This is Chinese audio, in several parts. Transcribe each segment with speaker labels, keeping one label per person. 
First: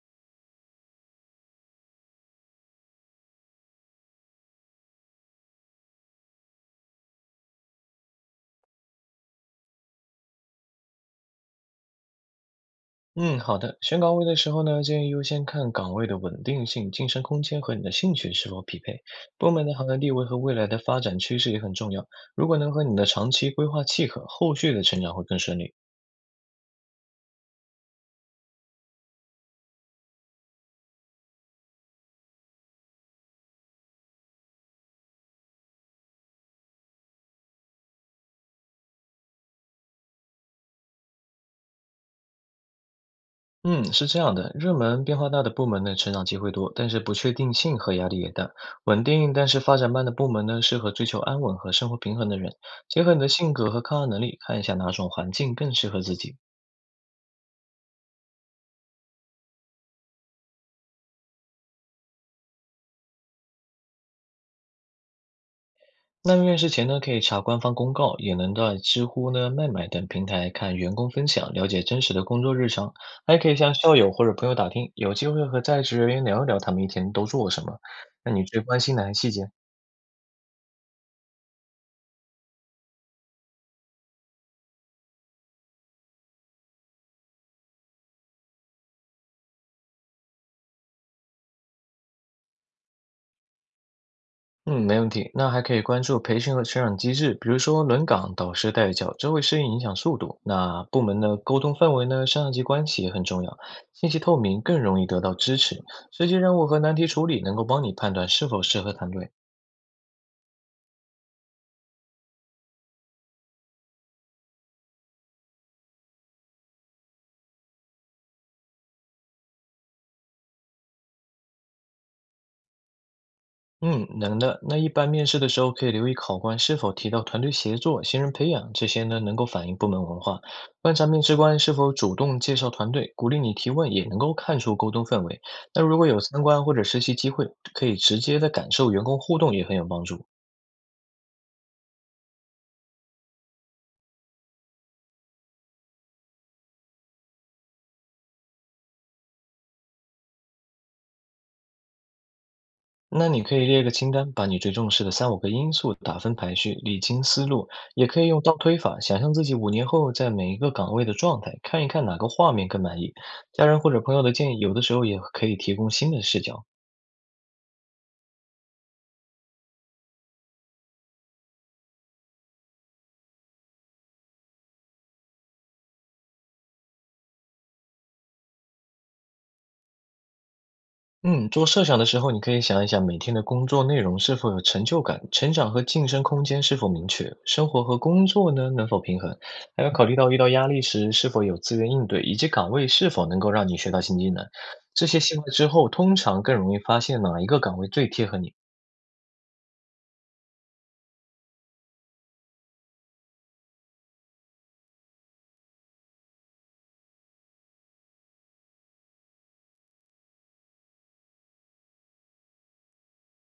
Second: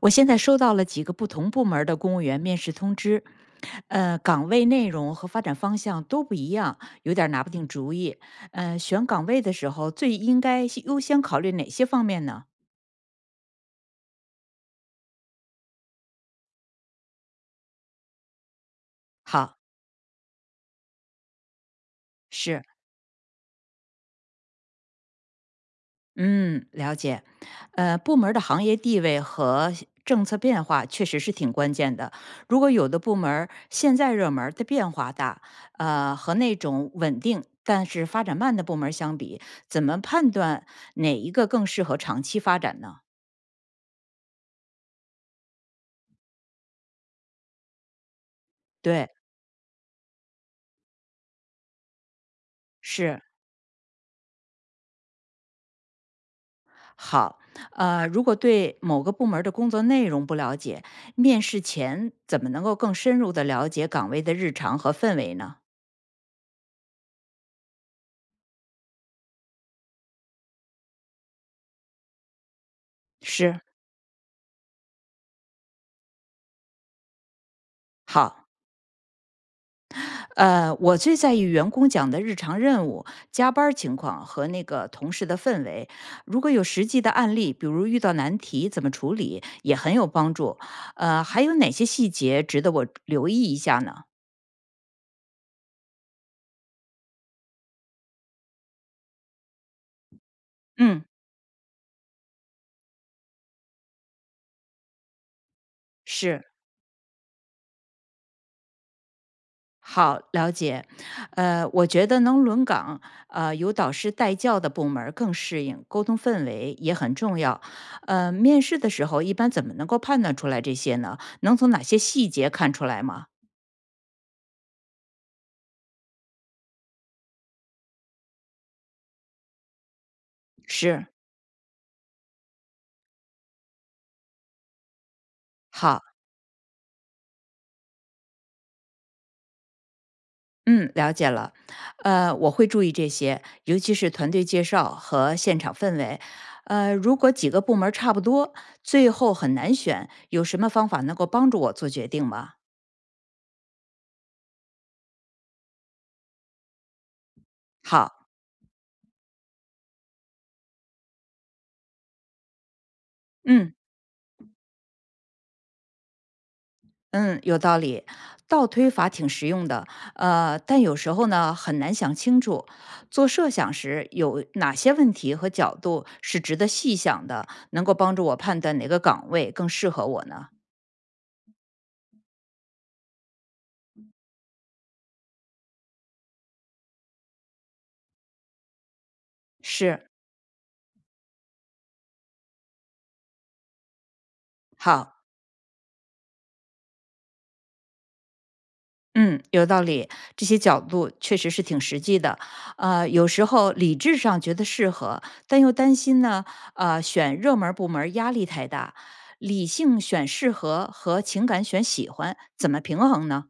Speaker 1: 我现在收到了几个不同部门儿的公务员面试通知，岗位内容和发展方向都不一样，有点儿拿不定主意。选岗位的时候最应该是优先考虑哪些方面呢？
Speaker 2: 嗯，好的。选岗位的时候呢，建议优先看岗位的稳定性、晋升空间和你的兴趣是否匹配。部
Speaker 1: 好。
Speaker 2: 门的行业地位和未来的发展趋势也很重要。如果
Speaker 1: 是。
Speaker 2: 能和你的长期规划契合，后续的成长会更顺利。
Speaker 1: 嗯，了解。部门儿的行业地位和政策变化确实是挺关键的。如果有的部门儿现在热门儿的变化大，和那种稳定但是发展慢的部门儿相比，怎么判断哪一个更适合长期发展呢？
Speaker 2: 嗯，是这样的，热门变化大的部门呢，成长机会多，但是不确定性和压力也大。稳
Speaker 1: 对。
Speaker 2: 定但是发展慢的部门呢，适合追求安稳和生活平衡的人。结合你
Speaker 1: 是。
Speaker 2: 的性格和抗压能力，看一下哪种环境更适合自己。
Speaker 1: 好。如果对某个部门儿的工作内容不了解，面试前怎么能够更深入的了解岗位的日常和氛围呢？
Speaker 2: 那面试前呢，可以查官方公告，也能在知乎呢、麦麦等平台看员工分享，了解真实的工作日常。还可以
Speaker 1: 是。
Speaker 2: 向校友或者朋友打听，有机会和在职人员聊一聊他们一天都做什么。那你
Speaker 1: 好。
Speaker 2: 最关心哪些细节？
Speaker 1: 我最在意员工讲的日常任务、加班儿情况和那个同事的氛围。如果有实际的案例，比如遇到难题怎么处理，也很有帮助。还有哪些细节值得我留意一下呢？
Speaker 2: 嗯，没问题。那还可以关注培训和成长机制，比如说轮岗、导师带教，这会适应影响速度。那部
Speaker 1: 嗯。
Speaker 2: 门的沟通氛围呢，上下级关系也很重要，信息透明更容易得到支持。实际
Speaker 1: 是。
Speaker 2: 任务和难题处理能够帮你判断是否适合团队。
Speaker 1: 好，了解。我觉得能轮岗，有导师带教的部门儿更适应，沟通氛围也很重要。面试的时候一般怎么能够判断出来这些呢？能从哪些细节看出来吗？
Speaker 2: 嗯，能的。那一般面试的时候，可以留意考官是否提到团队协作、新人培养这些呢，能够反映部门文化。观
Speaker 1: 是。
Speaker 2: 察面试官是否主动介绍团队，鼓励你提问，也能够看出沟通氛围。那如
Speaker 1: 好。
Speaker 2: 果有参观或者实习机会，可以直接的感受员工互动，也很有帮助。
Speaker 1: 嗯，了解了。我会注意这些，尤其是团队介绍和现场氛围。如果几个部门儿差不多，最后很难选，有什么方法能够帮助我做决定吗？
Speaker 2: 那你可以列个清单，把你最重视的三五个因素打分排序，理清思路。也可
Speaker 1: 好。
Speaker 2: 以用倒推法，想象自己5年后在每一个岗位的状态，看一看哪个画面更满意。家
Speaker 1: 嗯。
Speaker 2: 人或者朋友的建议，有的时候也可以提供新的视角。
Speaker 1: 嗯，有道理。倒推法挺实用的，但有时候呢很难想清楚，做设想时有哪些问题和角度是值得细想的，能够帮助我判断哪个岗位更适合我呢？
Speaker 2: 嗯，做设想的时候，你可以想一想每天的工作内容是否有成就感，成长和晋升空间是否明确，生活和工作呢能否平衡，还要考
Speaker 1: 是。
Speaker 2: 虑到遇到压力时是否有资源应对，以及岗位是否能够让你学到新技能。这些
Speaker 1: 好。
Speaker 2: 细化之后，通常更容易发现哪一个岗位最贴合你。
Speaker 1: 嗯，有道理，这些角度确实是挺实际的。有时候理智上觉得适合，但又担心呢，选热门儿部门儿压力太大。理性选适合和情感选喜欢，怎么平衡呢？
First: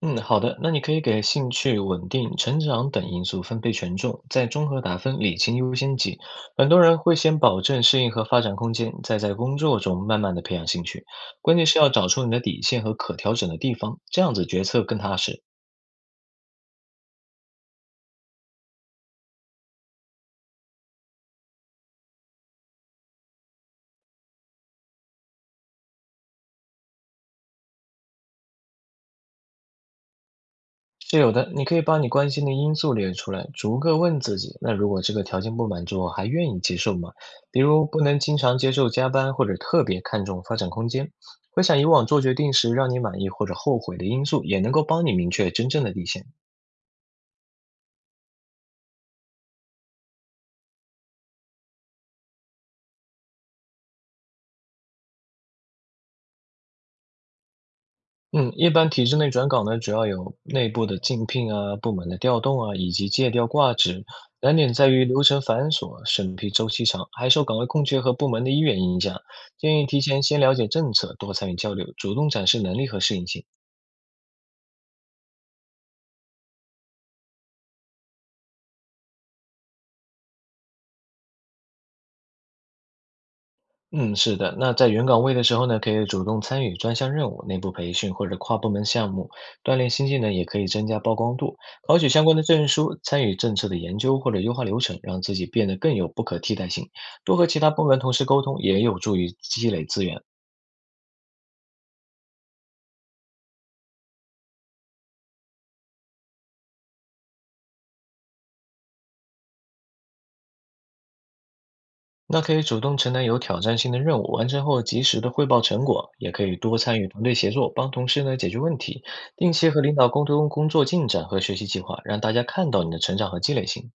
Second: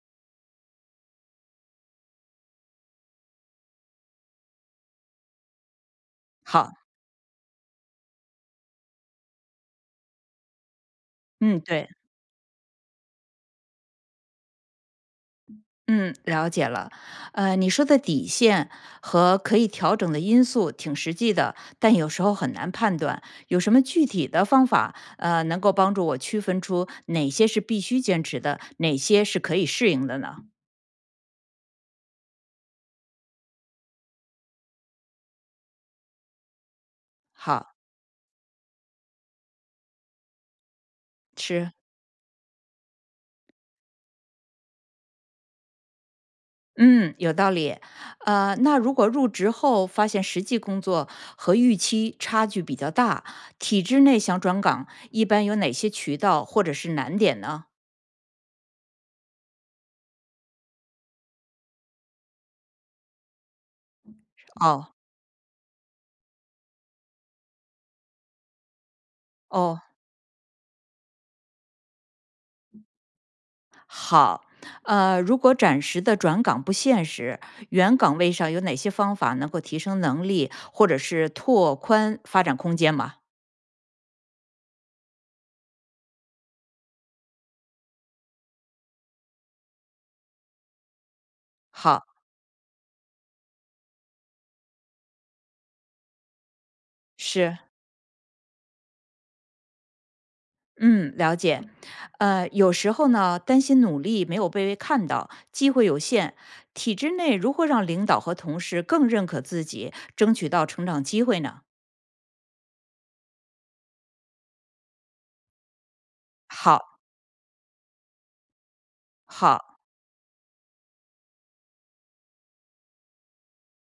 Speaker 2: 嗯，好的，那你可以给兴趣、稳定、成长等因素分配权重，再综合打分，理清优先级。很
Speaker 1: 好。
Speaker 2: 多人会先保证适应和发展空间，再在工作中慢慢的培养兴趣。关
Speaker 1: 嗯，
Speaker 2: 键是
Speaker 1: 对。
Speaker 2: 要找出你的底线和可调整的地方，这样子决策更踏实。
Speaker 1: 嗯，了解了。你说的底线和可以调整的因素挺实际的，但有时候很难判断。有什么具体的方法，能够帮助我区分出哪些是必须坚持的，哪些是可以适应的呢？
Speaker 2: 是有的，你可以把你关心的因素列出来，逐个问自己。那如果这个条件不满足，我还愿意接受吗？比
Speaker 1: 好。
Speaker 2: 如不能经常接受加班，或者特别看重发展空间。回
Speaker 1: 是。
Speaker 2: 想以往做决定时让你满意或者后悔的因素，也能够帮你明确真正的底线。
Speaker 1: 嗯，有道理。那如果入职后发现实际工作和预期差距比较大，体制内想转岗，一般有哪些渠道或者是难点呢？
Speaker 2: 嗯，一般体制内转岗呢，主要有内部的竞聘啊、部门的调动啊，以及借调挂职。难点
Speaker 1: 哦。
Speaker 2: 在于流程繁琐、审批周期长，还受岗位空缺和部门的意愿影响。
Speaker 1: 哦。
Speaker 2: 建议提前先了解政策，多参与交流，主动展示能力和适应性。
Speaker 1: 好。如果暂时的转岗不现实，原岗位上有哪些方法能够提升能力，或者是拓宽发展空间吗？
Speaker 2: 嗯，是的。那在原岗位的时候呢，可以主动参与专项任务、内部培训或者跨部门项目，锻炼新技能，也可以增加曝光度。考
Speaker 1: 好。
Speaker 2: 取相关的证书，参与政策的研究或者优化流程，让自己变得更有不可替代性。多和
Speaker 1: 是。
Speaker 2: 其他部门同事沟通，也有助于积累资源。
Speaker 1: 嗯，了解。有时候呢，担心努力没有被看到，机会有限，体制内如何让领导和同事更认可自己，争取到成长机会呢？
Speaker 2: 那可以主动承担有挑战性的任务，完成后及时的汇报成果，也可以多
Speaker 1: 好。
Speaker 2: 参与团队协作，帮同事呢解决问题，定期
Speaker 1: 好。
Speaker 2: 和领导沟通工作进展和学习计划，让大家看到你的成长和积累性。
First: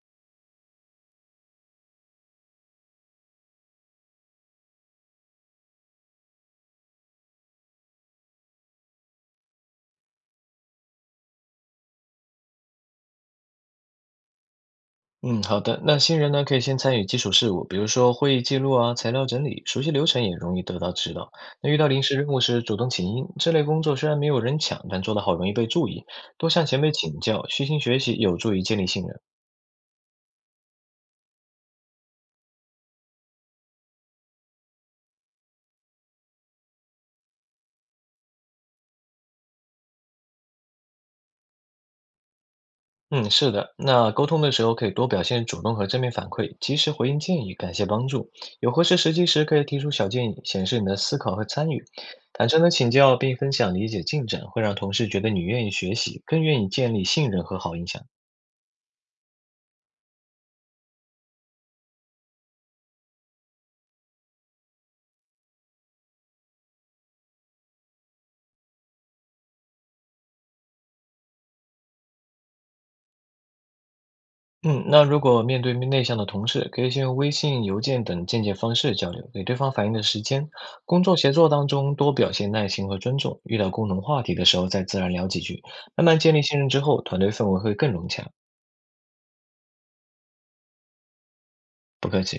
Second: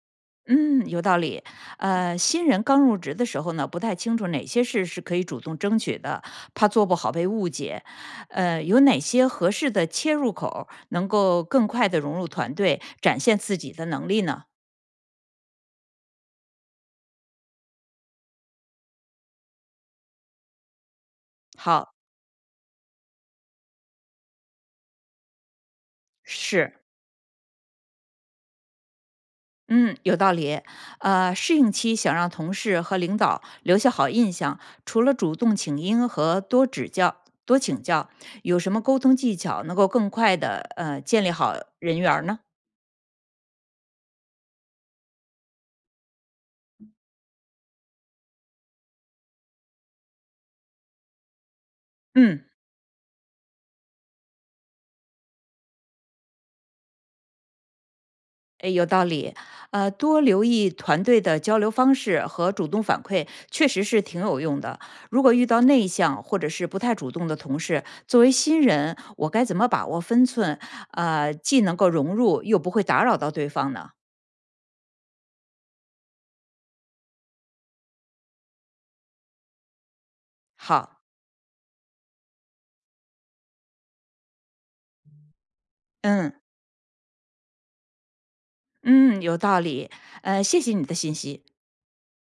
Speaker 1: 嗯，有道理。新人刚入职的时候呢，不太清楚哪些事是可以主动争取的，怕做不好被误解。有哪些合适的切入口儿能够更快的融入团队，展现自己的能力呢？
Speaker 2: 嗯，好的。那新人呢，可以先参与基础事务，比如说会议记录啊、材料整理，熟悉流程也容易得到指导。那遇到
Speaker 1: 好。
Speaker 2: 临时任务时，主动请缨，这类工作虽然没有人抢，但做得好容易被注意。多向
Speaker 1: 是。
Speaker 2: 前辈请教，虚心学习，有助于建立信任。
Speaker 1: 嗯，有道理。适应期想让同事和领导留下好印象，除了主动请缨和多指教、多请教，有什么沟通技巧能够更快的建立好人缘儿呢？
Speaker 2: 嗯，是的。那沟通的时候可以多表现主动和正面反馈，及时回应建议，感谢帮助。有合适时机时，可以提出小建议，显示你的思考和参与。
Speaker 1: 嗯。
Speaker 2: 坦诚的请教并分享理解进展，会让同事觉得你愿意学习，更愿意建立信任和好印象。
Speaker 1: 诶，有道理。多留意团队的交流方式和主动反馈，确实是挺有用的。如果遇到内向或者是不太主动的同事，作为新人，我该怎么把握分寸？既能够融入，又不会打扰到对方呢？
Speaker 2: 嗯，那如果面对面内向的同事，可以先用微信、邮件等间接方式交流，给对方反应的时间。
Speaker 1: 好。
Speaker 2: 工作协作当中多表现耐心和尊重，遇到共同话题的时候再自然聊几句，慢慢
Speaker 1: 嗯。
Speaker 2: 建立信任之后，团队氛围会更融洽。
Speaker 1: 嗯，有道理。谢谢你的信息。
Speaker 2: 不客气。